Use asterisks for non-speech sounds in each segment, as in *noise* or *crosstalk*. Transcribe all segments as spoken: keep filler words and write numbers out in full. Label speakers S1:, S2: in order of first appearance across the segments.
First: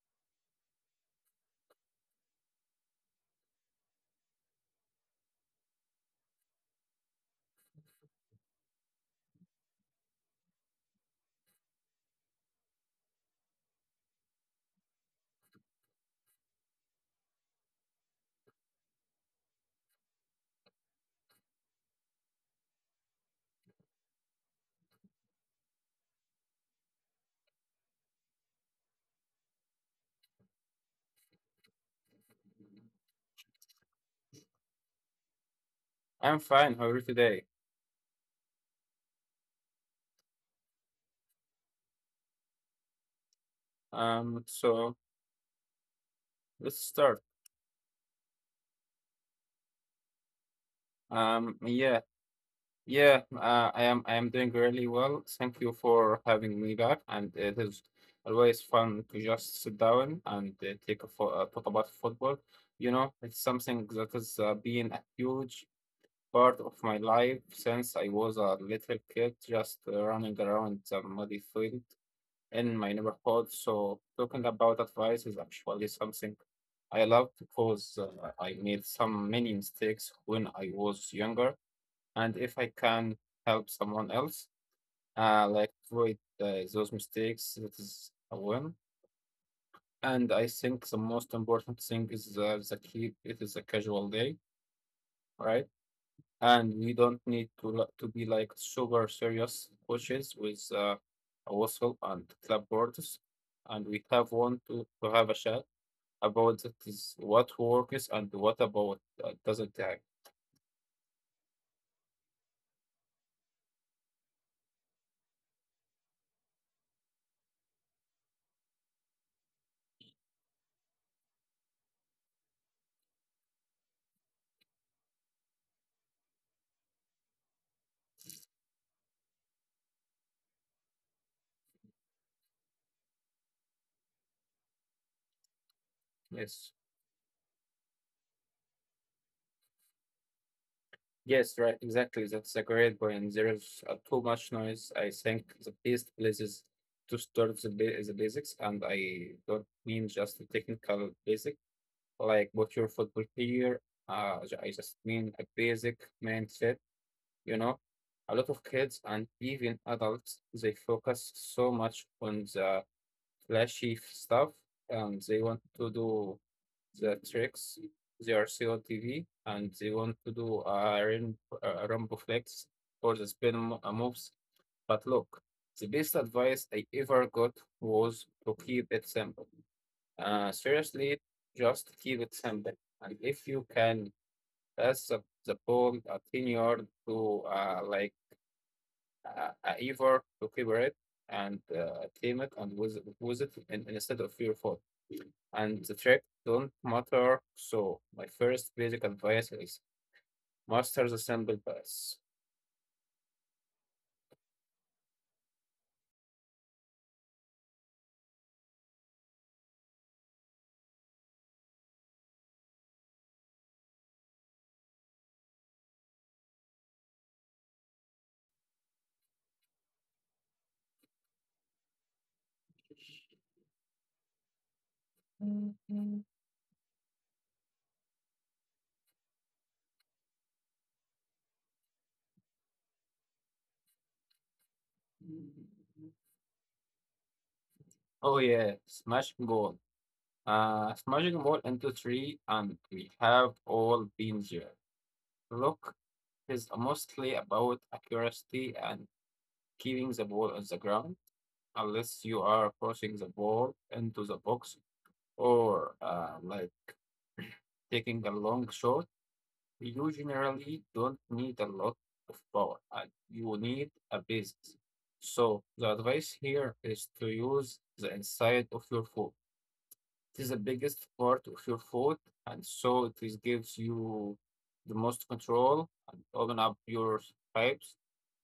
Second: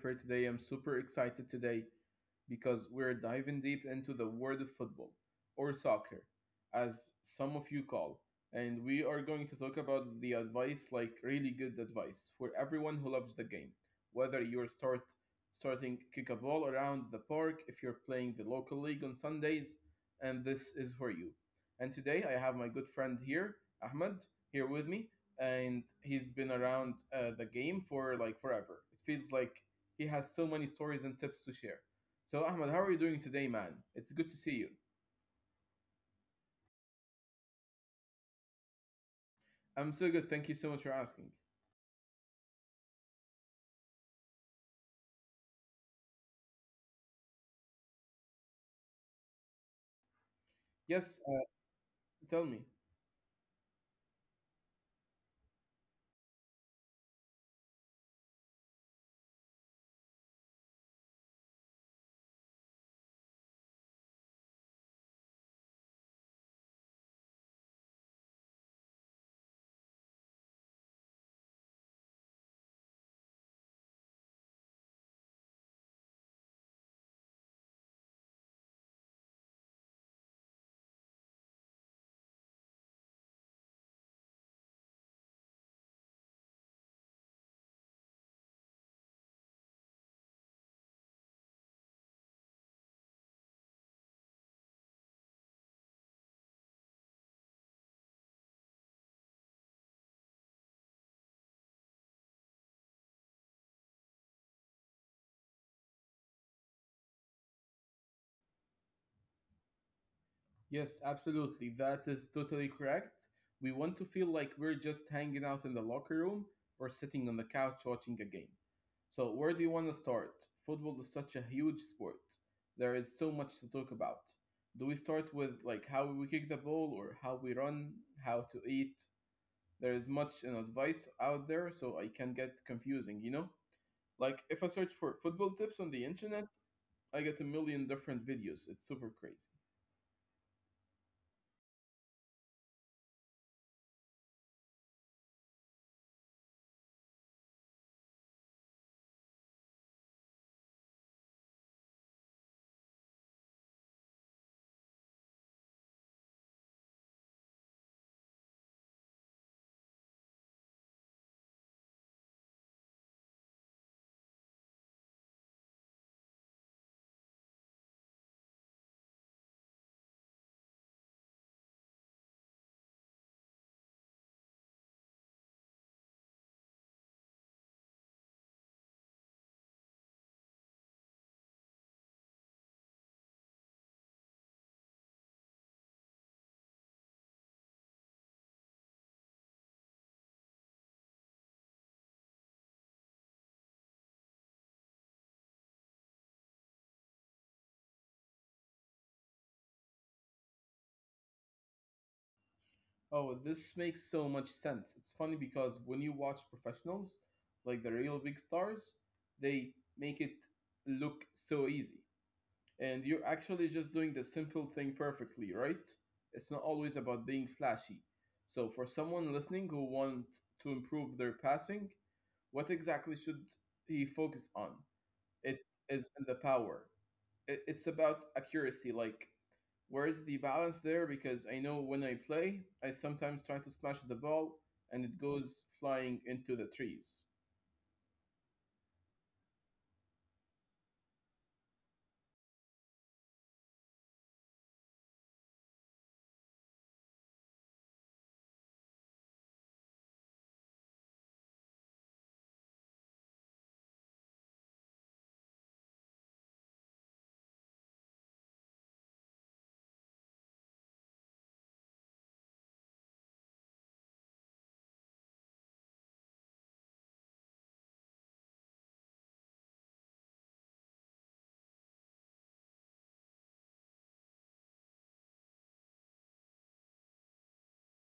S1: for today. I'm super excited today because we're diving deep into the world of football or soccer, as some of you call. And we are going to talk about the advice, like really good advice for everyone who loves the game. Whether you're start starting kick a ball around the park, if you're playing the local league on Sundays, and this is for you. And today I have my good friend here, Ahmed, here with me and he's been around uh, the game for like forever. It feels like he has so many stories and tips to share. So, Ahmed, how are you doing today, man? It's good to see you.
S2: I'm fine. How are you today?
S1: I'm so good. Thank you so much for asking.
S2: Um, so let's start.
S1: Yes,
S2: Um,
S1: uh,
S2: yeah,
S1: tell me.
S2: yeah. Uh, I am. I am doing really well. Thank you for having me back, and it is always fun to just sit down and uh, take a fo- uh, talk about football. You know, it's something that has uh, been a huge part of my life since I was a little kid, just uh, running around the muddy field in my neighborhood. So talking about advice is actually something I love because uh, I made some many mistakes when I was younger. And if I can help someone else, uh, like avoid uh, those mistakes, that is a win. And I think the most important thing is uh, the keep it is a casual day, right? And we don't need to li- to be like super serious coaches with uh, a whistle and clapboards, and we have one to, to have a chat about that is what works and what about uh, doesn't have.
S1: Yes, absolutely. That is totally correct. We want to feel like we're just hanging out in the locker room or sitting on the couch watching a game. So, where do you want to start? Football is such a huge sport. There is so much to talk about. Do we start with like how we kick the ball or how we run, how to eat? There is much in advice out there, so I can get confusing, you know? Like if I search for football tips on the
S2: Yes.
S1: internet, I get a million different videos. It's super crazy.
S2: Yes, right, exactly, that's a great point. There's uh, too much noise. I think the best places to start the, ba- the basics, and I don't mean just the technical basic like what your football player uh, j- I just mean a basic mindset. You know, a lot of kids and even adults, they focus so much on the flashy f- stuff and they want to do the tricks. They are T V and they want to do a, rim, a rumble flex or the spin mo- uh, moves. But look, the best advice I ever got was to keep it simple. Uh, seriously, just keep it simple. And if you can pass the, the ball a ten yard to uh, like a, a evil equivalent and uh, tame it and with, with it in, instead of your phone. And the trick don't matter. So my first basic advice is master the simple pass.
S1: Oh, this makes so much sense. It's funny because when you watch professionals, like the real big stars, they make it look so easy. And you're actually just doing the simple thing perfectly, right? It's not always about being flashy. So, for someone listening who wants to improve their passing, what exactly should he focus on? It is in the power. It, it's about accuracy. Like, where is the balance there? Because I know when I play, I sometimes try to smash the ball and it goes flying into the trees.
S2: Oh yeah, smash goal. Uh, smashing ball into three, and we have all been there. Look, is mostly about accuracy and keeping the ball on the ground, unless you are forcing the ball into the box or uh, like taking a long shot, you generally don't need a lot of power. Uh, you need a basis. So the advice here is to use the inside of your foot. It is the biggest part of your foot, and so it is gives you the most control and open up your pipes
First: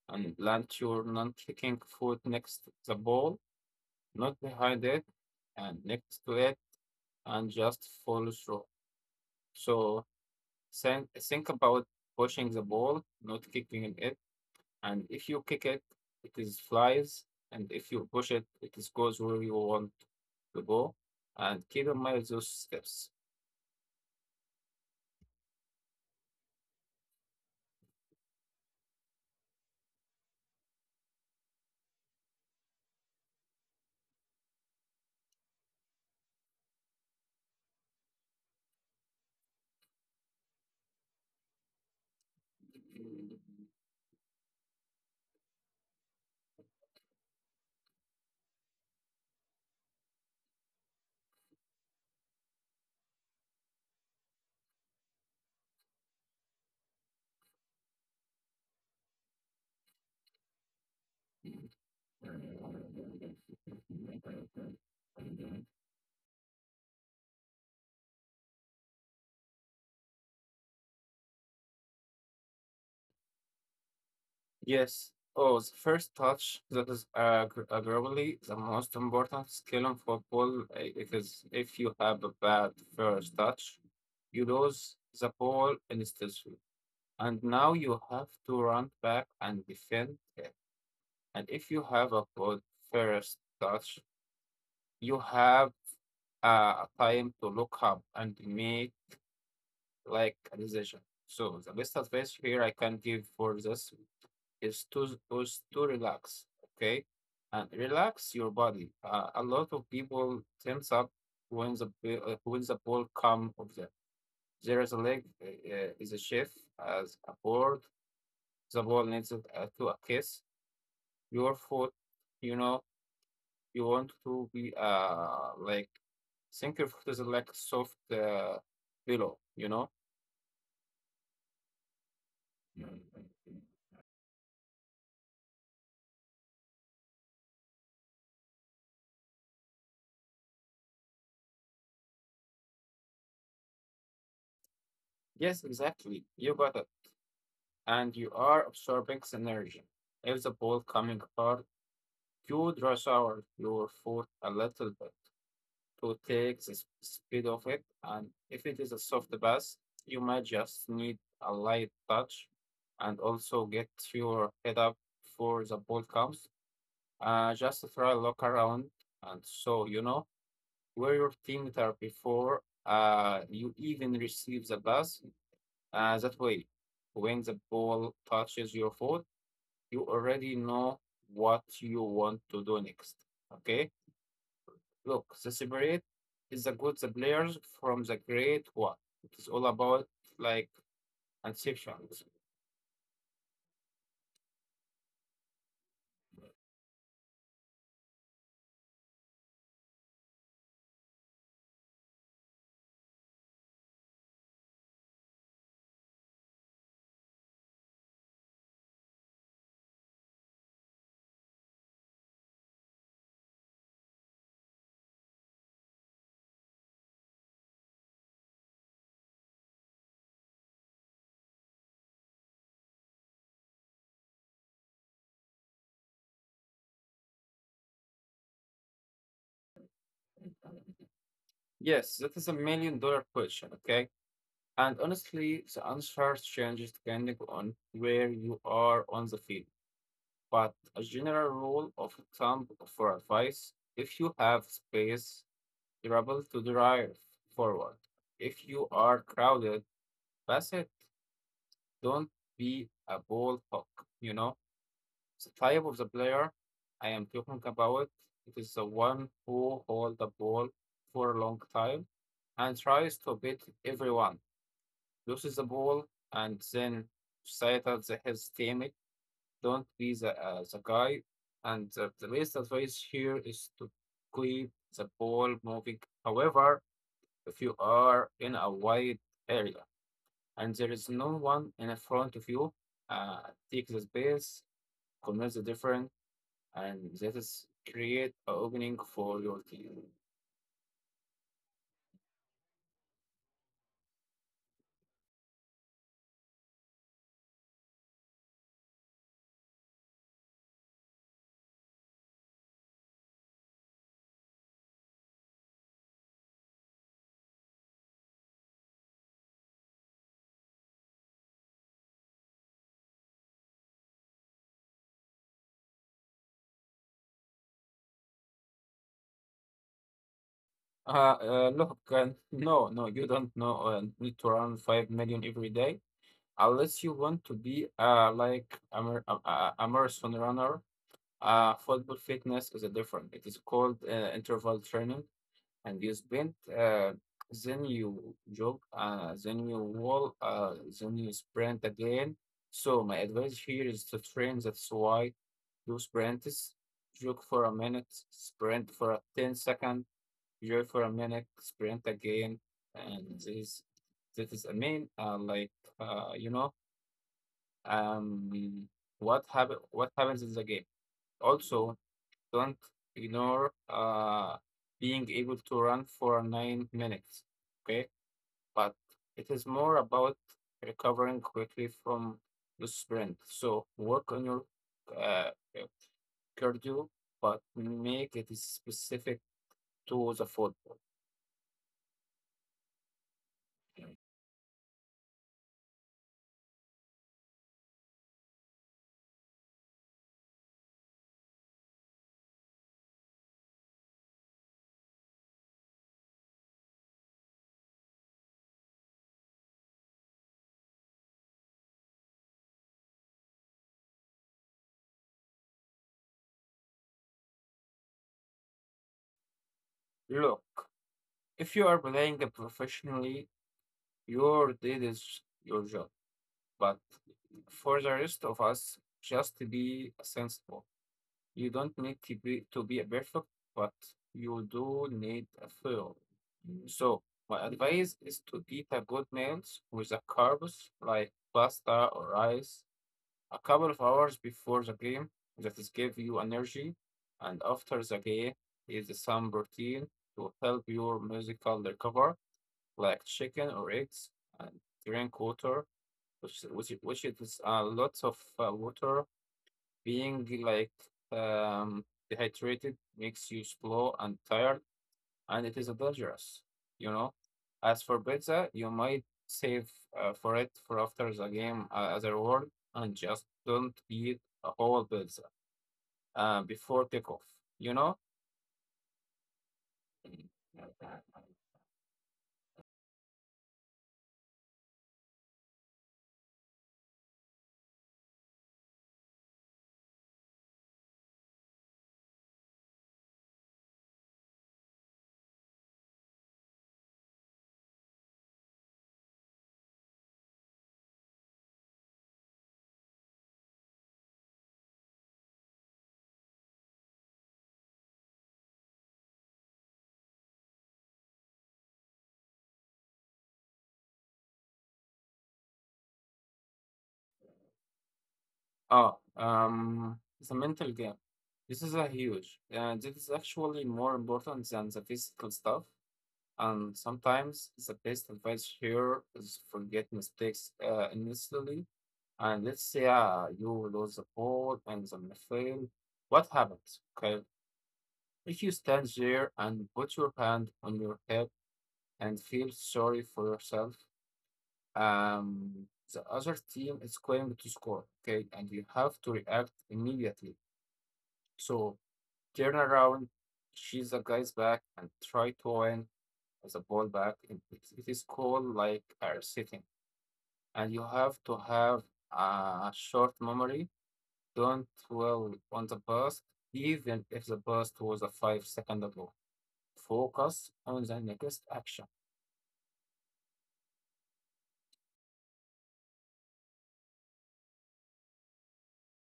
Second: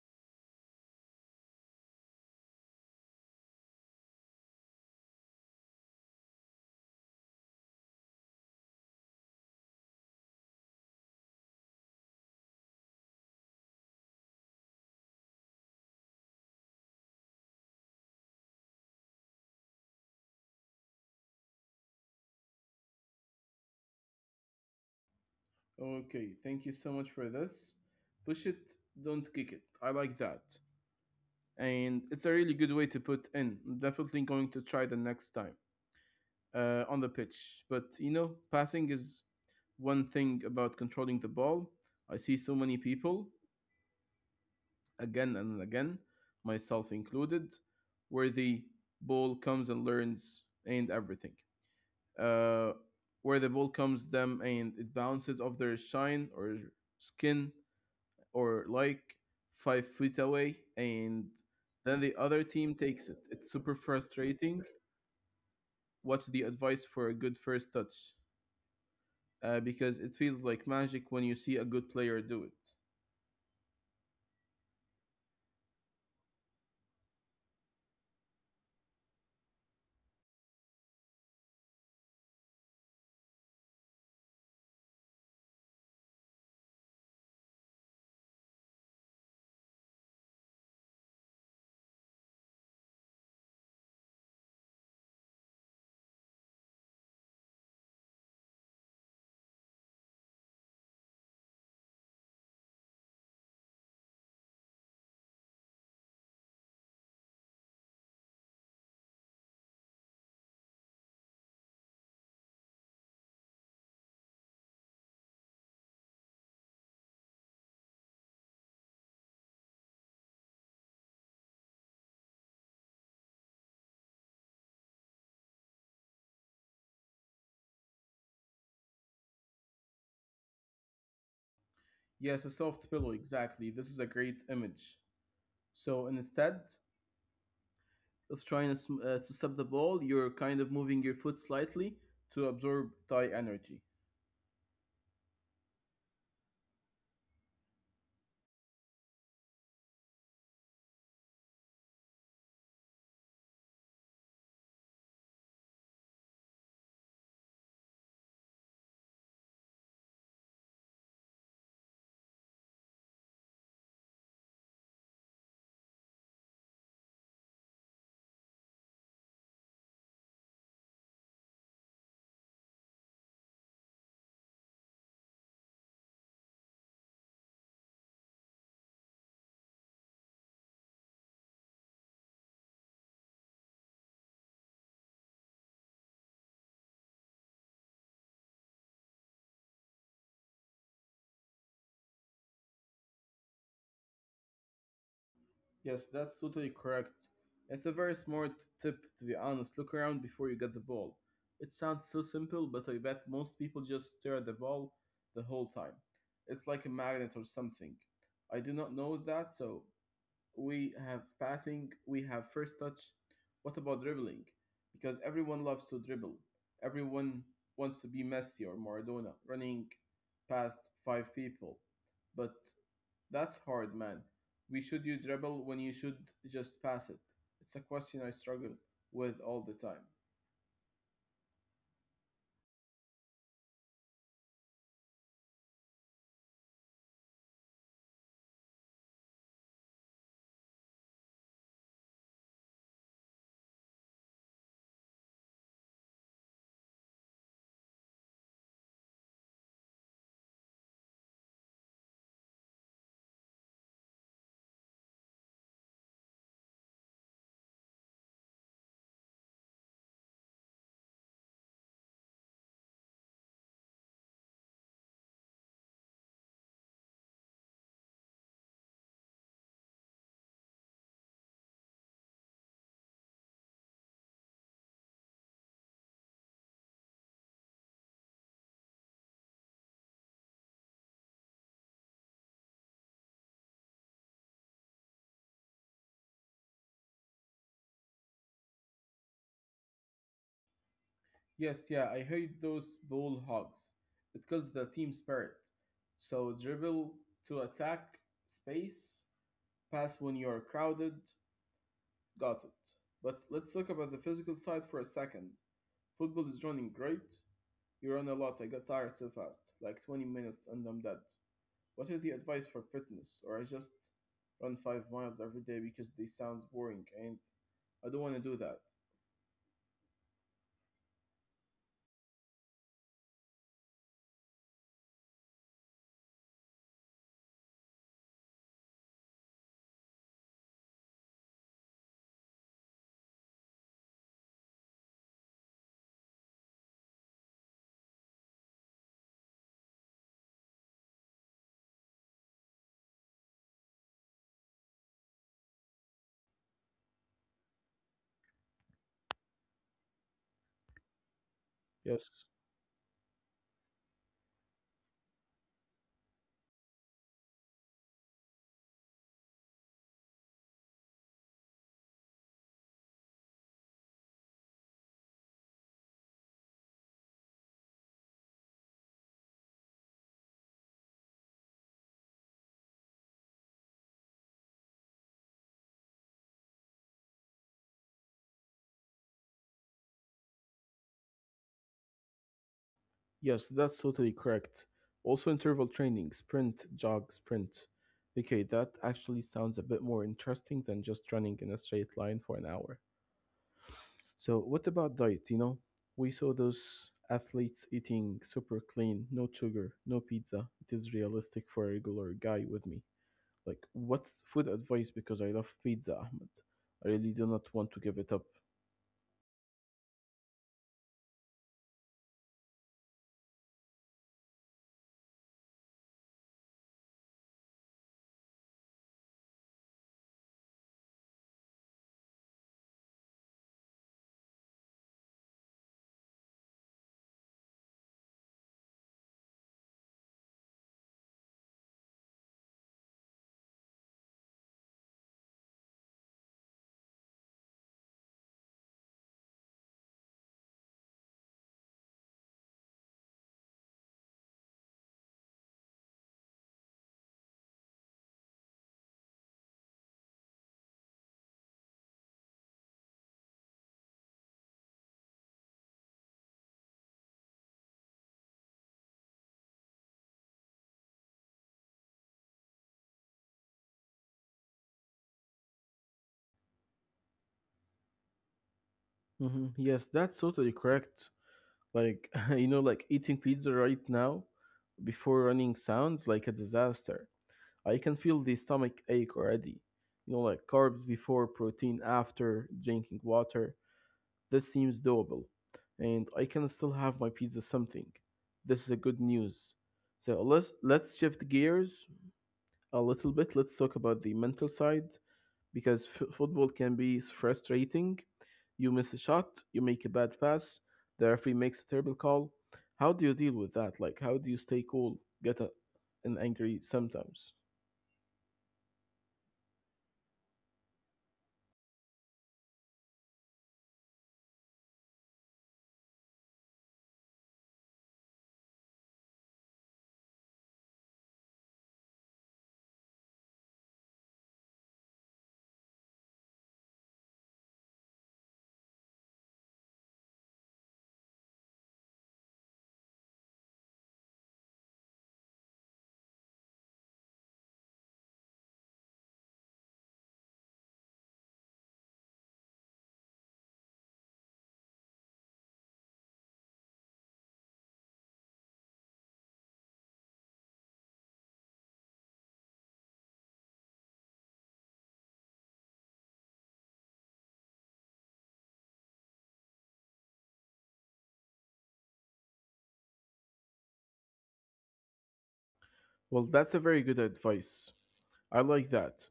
S2: and plant your non-kicking foot next to the ball, not behind it and next to it, and just follow through. So Think, think about pushing the ball, not kicking it. And if you kick it, it is flies. And if you push it, it is goes where you want to go. And keep in mind those steps.
S1: Okay, thank you so much for this. Push it, don't kick it. I like that. And it's a really good way to put in. I'm definitely going to try the next time uh, on the pitch. But you know, passing is one thing about controlling the ball. I see so many people again and again, myself included, where the ball comes and learns and everything. Uh, where the ball comes them and it bounces off their shine or skin or like five feet away, and then the other team takes it. It's super frustrating. What's the advice for a good first touch? Uh, because it feels like magic when you see a good player do it.
S2: Yes. Oh, the first touch, that is uh, gr- uh, probably the most important skill in football. uh, It is, if you have a bad first touch, you lose the ball instantly, and now you have to run back and defend it. And if you have a good first touch, you have uh, time to look up and make like a decision. So the best advice here I can give for this is to is to relax, okay, and relax your body. Uh, a lot of people tense up when the b- uh, when the ball come of them. There is a leg uh, uh, is a shift as a board. The ball needs it, uh, to a kiss your foot. You know, you want to be uh like Thinkerfoot is like soft uh, pillow, you know?
S1: Yes, a soft pillow,
S2: Mhm.
S1: exactly. This is a great image. So instead of trying to, uh, to sub the ball, you're kind of moving your foot slightly to absorb Thai energy.
S2: Yes, exactly. You got it. And you are absorbing the energy. If the ball coming hard, you dress out your foot a little bit to take the s- speed of it. And if it is a soft pass, you might just need a light touch, and also get your head up before the ball comes. Uh, just try look around. And so, you know, where your team are before uh, you even receive the pass. Uh, that way, when the ball touches your foot, you already know what you want to do next. Okay? Look, the separate is the good the players from the great one. It is all about like exceptions.
S1: Yes, that's totally correct. It's a very smart tip, to be honest. Look around before you get the ball. It sounds so simple, but I bet most people just stare at the ball the whole time. It's like a magnet or something. I do not know that, so we have passing, we have first touch. What about dribbling? Because everyone loves to dribble. Everyone wants to be Messi or Maradona, running past five people. But that's hard, man. We should you dribble when you should just pass it? It's a question I struggle with all the time.
S2: Yes, that is a million dollar question, okay? And honestly, the answer changes depending on where you are on the field. But a general rule of thumb for advice, if you have space, travel to drive forward. If you are crowded, pass it. Don't be a ball hawk. You know, the type of the player I am talking about. It is the one who holds the ball for a long time and tries to beat everyone, loses the ball, and then societal his team. Don't be the, uh, the guy. And uh, the best advice here is to keep the ball moving. However, if you are in a wide area and there is no one in front of you, uh, take the space, convert the different, and that is create an opening for your team.
S1: Yes, yeah, I hate those ball hogs. It kills the team spirit. So dribble to attack space, pass when you're crowded. Got it. But let's talk about the physical side for a second. Football is running great. You run a lot. I got tired so fast, like twenty minutes, and I'm dead. What is the advice for fitness? Or I just run five miles every day because this sounds boring and I don't want to do that.
S2: Uh, uh, look, uh, no, no, you don't know uh, need to run five million every day unless you want to be uh like a, mar- a, a a marathon runner. Uh, football fitness is a different. It is called uh, interval training, and you sprint, uh, then you jog, uh, then you wall, uh, then you sprint again. So my advice here is to train. That's why do sprints, jog for a minute, sprint for a ten second, jog for a minute, sprint again, and this this is a main uh, like uh, you know um what happen what happens in the game. Also, don't ignore uh, being able to run for nine minutes, okay? But it is more about recovering quickly from the sprint. So work on your uh, uh, cardio, but make it specific to the football.
S1: Yes, that's totally correct. Also, interval training, sprint, jog, sprint. Okay, that actually sounds a bit more interesting than just running in a straight line for an hour. So, what about diet? You know, we saw those athletes eating super clean, no sugar, no pizza. It is realistic for a regular guy with me. Like, what's food advice? Because I love pizza, Ahmed. I really do not want to give it up.
S2: Look, if you are playing professionally, your did is your job. But for the rest of us, just be sensible. You don't need to be to be a perfect, but you do need a feel. So my advice is to eat a good meals with a carbs like pasta or rice a couple of hours before the game. That is give you energy, and after the game is some protein to help your musical recover, like chicken or eggs, and drink water, which which which it is a lot of uh, water being like um, dehydrated makes you slow and tired, and it is dangerous, you know. As for pizza, you might save uh, for it for after the game uh, as a reward, and just don't eat a whole pizza uh, before takeoff, you know.
S1: hmm Yes, that's totally correct. Like, *laughs* you know, like eating pizza right now before running sounds like a disaster. I can feel the stomach ache already. You know, like carbs before, protein after, drinking water. This seems doable, and I can still have my pizza something. This is a good news. So let's let's shift gears a little bit. Let's talk about the mental side because f- football can be frustrating. You miss a shot, you make a bad pass, the referee makes a terrible call. How do you deal with that? Like, how do you stay cool, get a, and angry sometimes?
S2: Oh, um, it's a mental game. This is a huge. Uh, this is actually more important than the physical stuff. And sometimes the best advice here is forget mistakes uh, initially. And let's say uh, you lose the ball and then you fail. What happens? Okay. If you stand there and put your hand on your head and feel sorry for yourself, um, the other team is going to score. Okay. And you have to react immediately. So turn around, she's the guy's back, and try to win as a ball back. It, it it is called like a sitting, and you have to have a short memory. Don't dwell on the past, even if the past was a five second ago. Focus on the next action.
S1: Well, that's a very good advice. I like that.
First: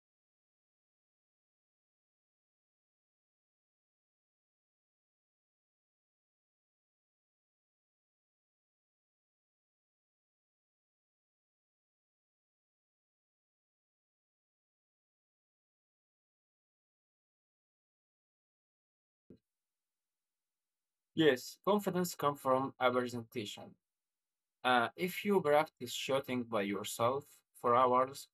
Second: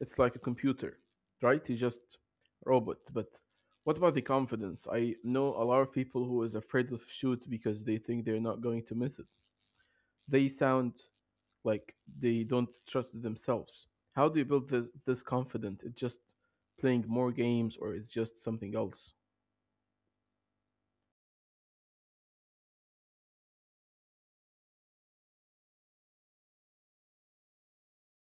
S1: It's like a computer, right? You just robot. But what about the confidence? I know a lot of people who is afraid of shoot because they think they're not going to miss it. They sound like they don't trust themselves. How do you build this, this confidence? It's just playing more games or it's just something else?
S2: Yes, confidence comes from a presentation. Uh, if you practice shooting by yourself for hours,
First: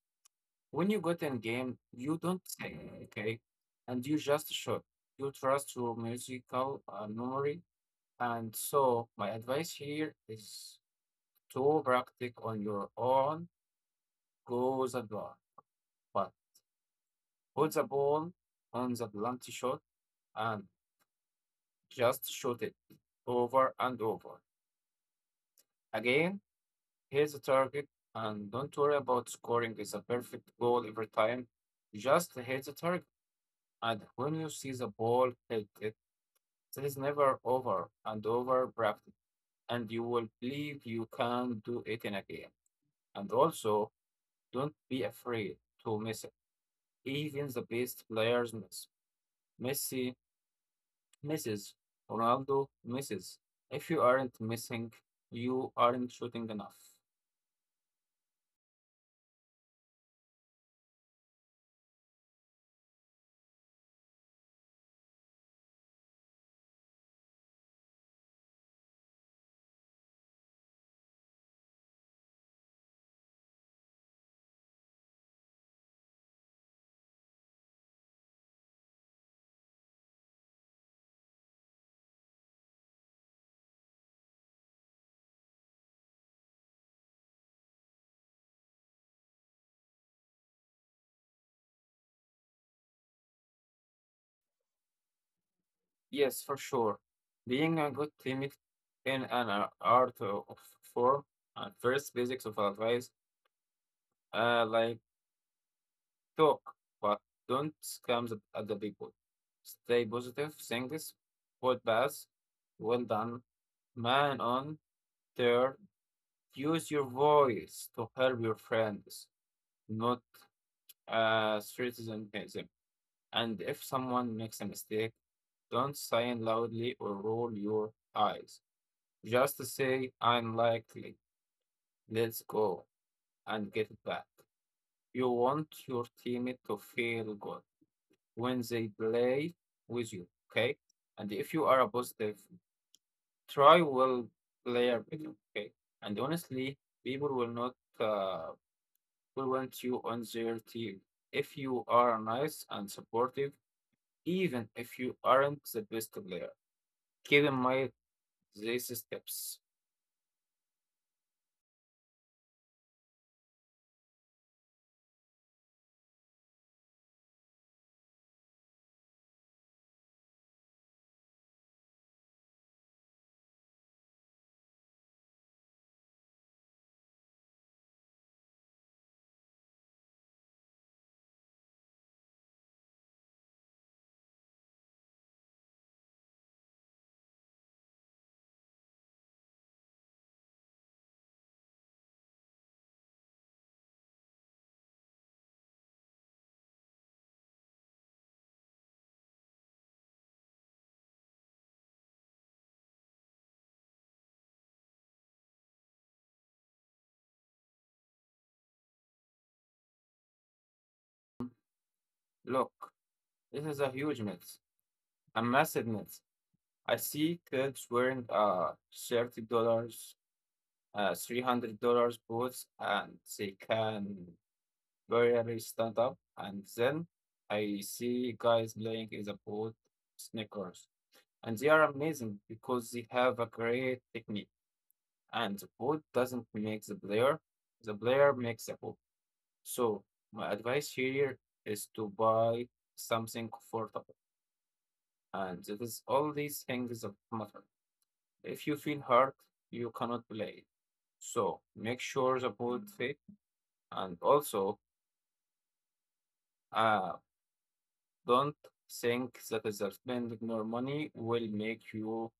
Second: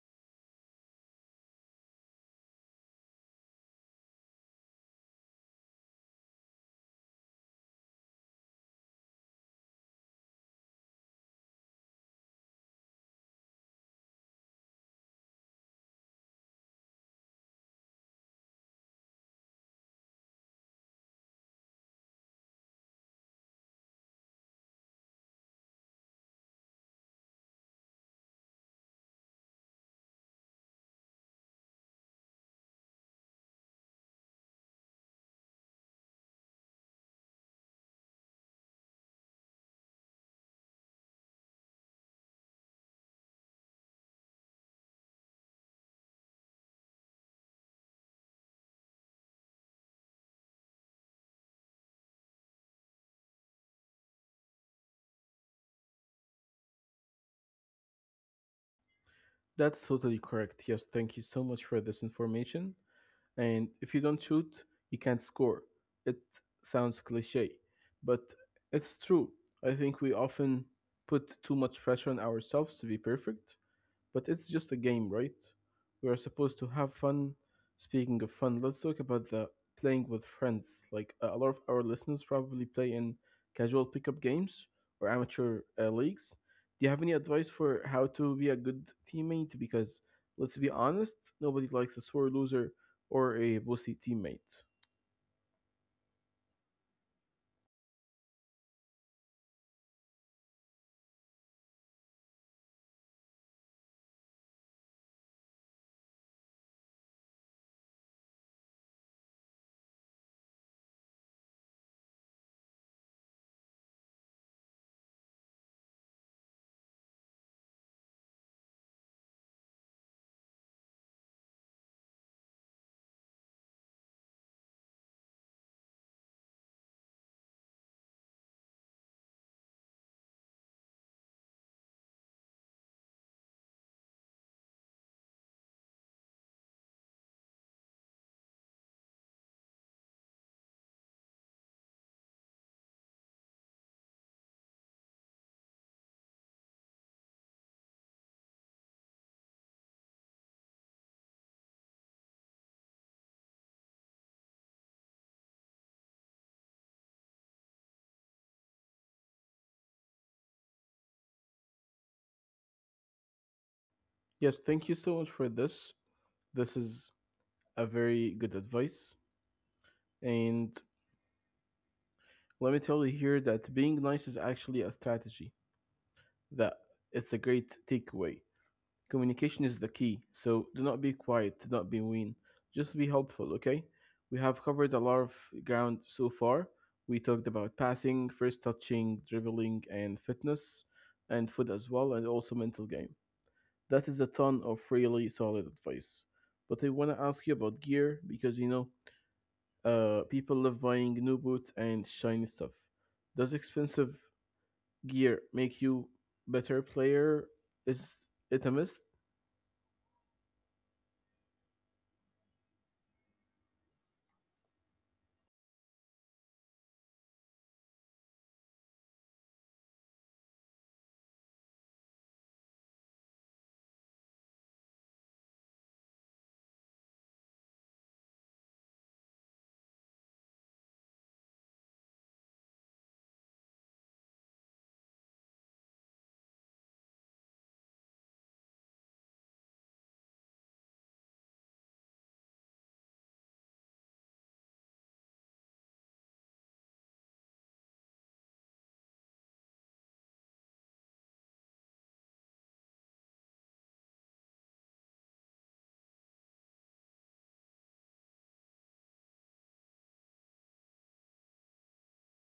S2: when you get in game, you don't say okay, and you just shoot. You trust your musical uh, memory. And so, my advice here is to practice on your own, go the ball, but put the ball on the blunt shot and just shoot it over and over. Again, here's the target, and don't worry about scoring is a perfect goal every time. Just hit the target, and when you see the ball hit it, that is never over and over practice, and you will believe you can do it in a game. And also, don't be afraid to miss it. Even the best players miss. Messi misses. Ronaldo misses. If you aren't missing, you aren't shooting enough.
S1: That's totally correct. Yes, thank you so much for this information. And if you don't shoot, you can't score. It sounds cliche, but it's true. I think we often put too much pressure on ourselves to be perfect. But it's just a game, right? We are supposed to have fun. Speaking of fun, let's talk about the playing with friends. Like uh, a lot of our listeners probably play in casual pickup games or amateur uh, leagues. Do you have any advice for how to be a good teammate? Because let's be honest, nobody likes a sore loser or a bossy teammate.
S2: Yes, for sure. Being a good teammate in an a- art o- of form, and first basics of advice, uh, like talk, but don't scam the, at the people. Stay positive, singles, good pass, well done, man on, third. Use your voice to help your friends, not uh, threaten them. And if someone makes a mistake, don't sign loudly or roll your eyes. Just say, unlikely, let's go, and get it back. You want your teammate to feel good when they play with you, okay? And if you are a positive, try will player, okay? And honestly, people will not uh, we want you on their team. If you are nice and supportive, even if you aren't the best player, keep in mind these steps.
S1: Yes, thank you so much for this. This is a very good advice. And let me tell you here that being nice is actually a strategy. That it's a great takeaway. Communication is the key, so do not be quiet, do not be mean, just be helpful, okay? We have covered a lot of ground so far. We talked about passing, first touching, dribbling, and fitness, and food as well, and also mental game. That is a ton of really solid advice. But I want to ask you about gear because you know, uh, people love buying new boots and shiny stuff. Does expensive gear make you better player? Is it a myth?
S2: Look, this is a huge myth, a massive myth. I see kids wearing uh thirty dollars, uh three hundred dollars boots, and they can barely stand up. And then I see guys playing in the boot sneakers, and they are amazing because they have a great technique. And the code doesn't make the player, the player makes the code. So my advice here is to buy something comfortable, and it is all these things that matter. If you feel hurt, you cannot play. So make sure the board fit, and also uh, don't think that spending more money will make you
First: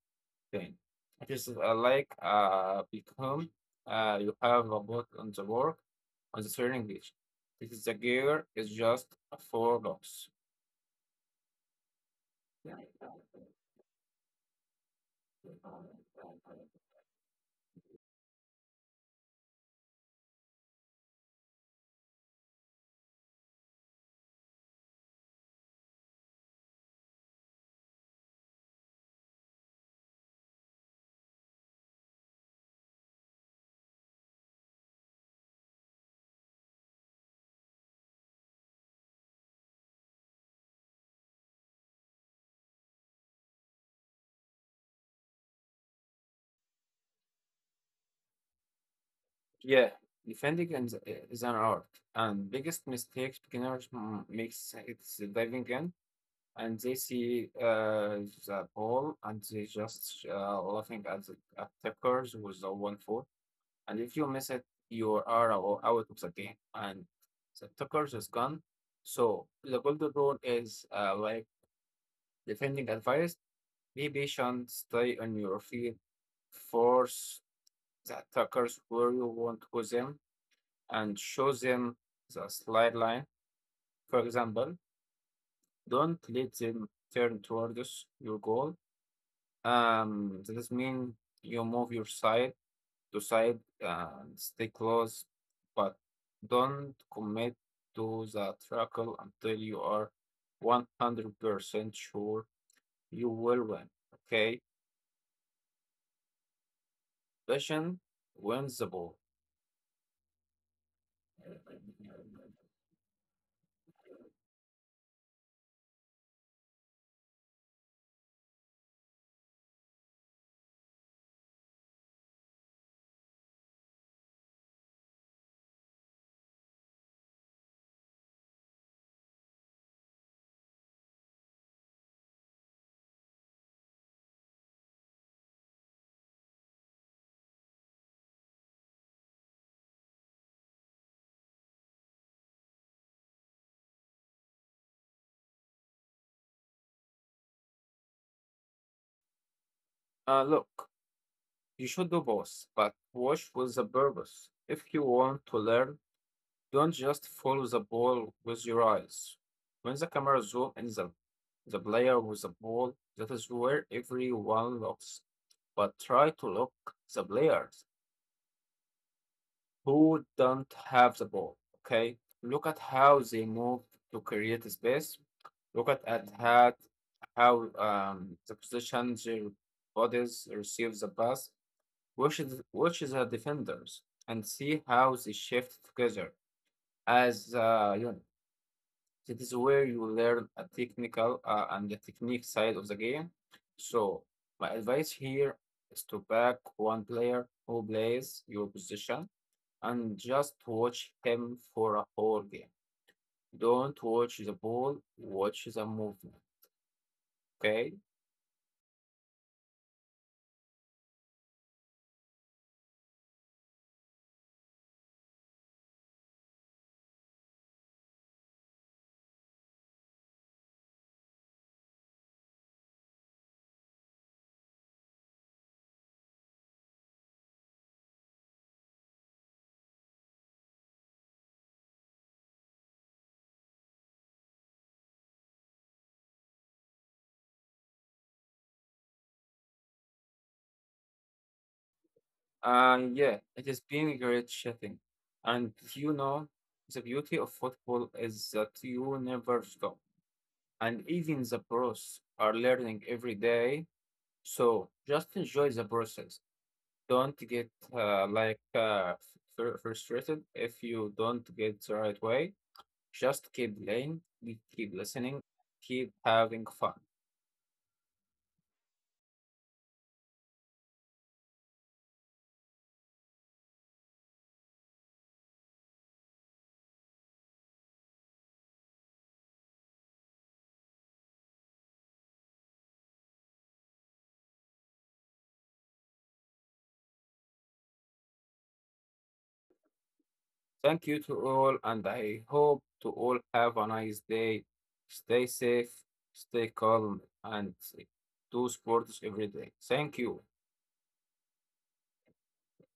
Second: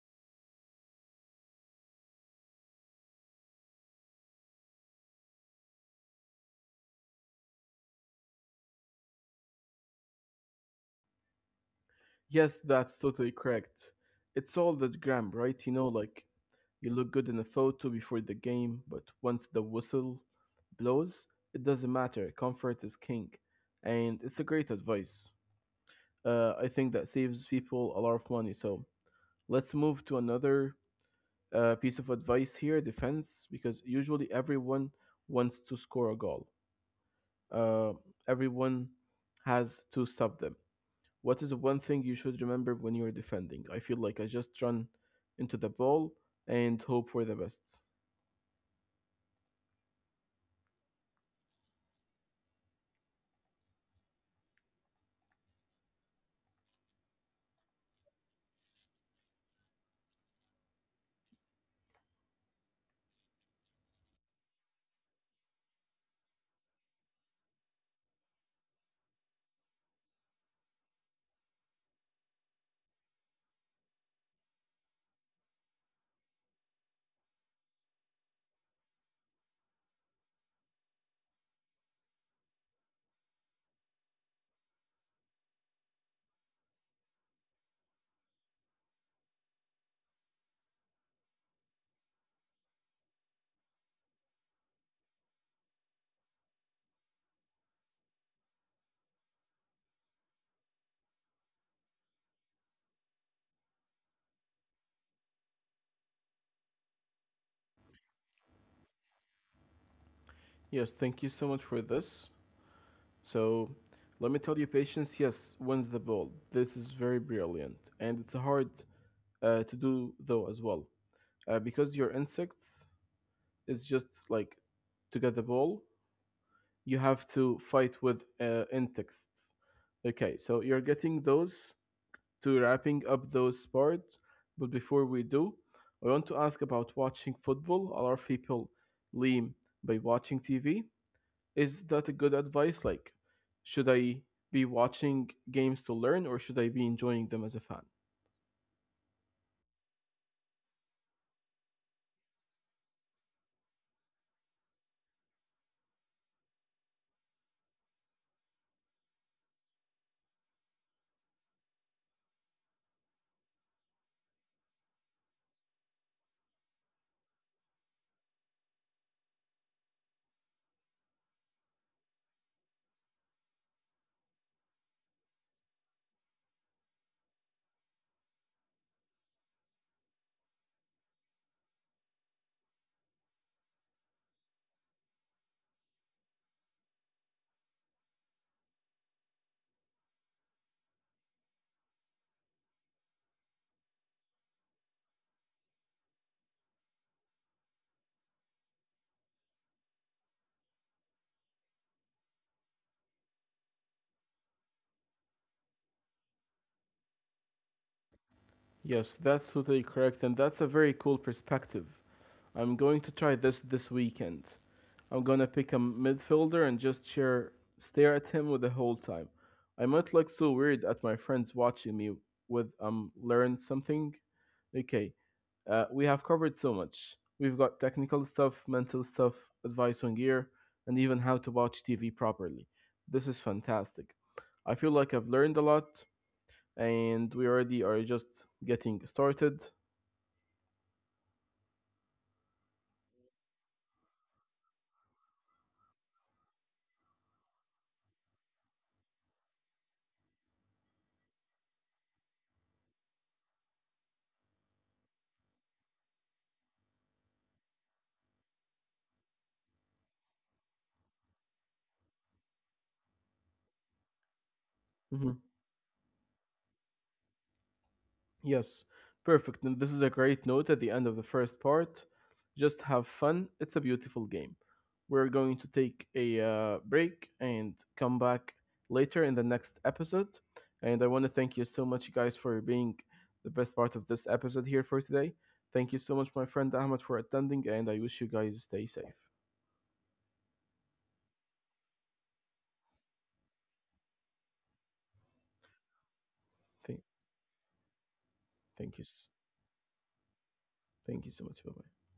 S2: thing. It is uh, like uh, become uh, you have a bot on the work on the training. Page. This is the gear is just four blocks.
S1: Yes, that's totally correct. It's all that gram, right? You know, like you look good in a photo before the game, but once the whistle blows, it doesn't matter. Comfort is king, and it's a great advice. Uh, I think that saves people a lot of money. So let's move to another uh, piece of advice here: defense, because usually everyone wants to score a goal. uh, Everyone has to stop them. What is one thing you should remember when you're defending? I feel like I just run into the ball and hope for the best.
S2: Yeah, defending is, is an art, and biggest mistake beginners m- makes is diving in, and they see uh, the ball, and they just uh, laughing at the at tackers with the one foot. And if you miss it, you are o- out of the game and the attackers is gone. So the golden rule is uh, like defending advice. Be patient, stay on your feet, force the attackers where you want to go them, and show them the slide line. For example, don't let them turn towards your goal. Um, this means you move your side to side and stay close, but don't commit to the trial until you are one hundred percent sure you will win. Okay? Passion wins the ball.
S1: Yes, thank you so much for this. So, let me tell you, patience, yes, wins the ball. This is very brilliant. And it's hard uh, to do, though, as well. Uh, because your insects is just like to get the ball, you have to fight with uh, insects. Okay, so you're getting those to wrapping up those sports, but before we do, I want to ask about watching football. A lot of people lean by watching T V. Is that a good advice? Like, should I be watching games to learn or should I be enjoying them as a fan?
S2: Uh, look, you should do both, but watch with the purpose. If you want to learn, don't just follow the ball with your eyes. When the camera zoom in the, the player with the ball, that is where everyone looks. But try to look the players who don't have the ball. Okay, look at how they move to create space. Look at, at Mhm. how how um, the position their bodies receive the pass, which is which is the defenders, and see how they shift together as a unit. That is where you learn a technical uh, and the technique side of the game. So my advice here is to back one player who plays your position and just watch him for a whole game. Don't watch the ball, watch the movement. Okay?
S1: Yes, that's totally correct, and that's a very cool perspective. I'm going to try this this weekend. I'm gonna pick a midfielder and just share, stare at him with the whole time. I might look so weird at my friends watching me with um learn something. Okay, uh, we have covered so much. We've got technical stuff, mental stuff, advice on gear, and even how to watch T V properly. This is fantastic. I feel like I've learned a lot, and we already are just getting started.
S2: Uh, yeah, it has been a great chatting. And you know, the beauty of football is that you never stop. And even the pros are learning every day. So just enjoy the process. Don't get uh, like uh, fr- frustrated if you don't get the right way. Just keep playing, we keep
S1: Mhm.
S2: listening, keep having fun.
S1: Yes, perfect. And this is a great note at the end of the first part. Just have fun. It's a beautiful game. We're going to take a uh, break and come back later in the next episode. And I want to thank you so much, you guys, for being the best part of this episode here for today. Thank you so much, my friend Ahmed, for attending, and I wish you guys stay safe.
S2: Thank you to all, and I hope to all have a nice day. Stay safe, stay calm, and
S1: Thank,
S2: do sports every day.
S1: thank you.
S2: Thank you.
S1: Thank you so much. Bye bye.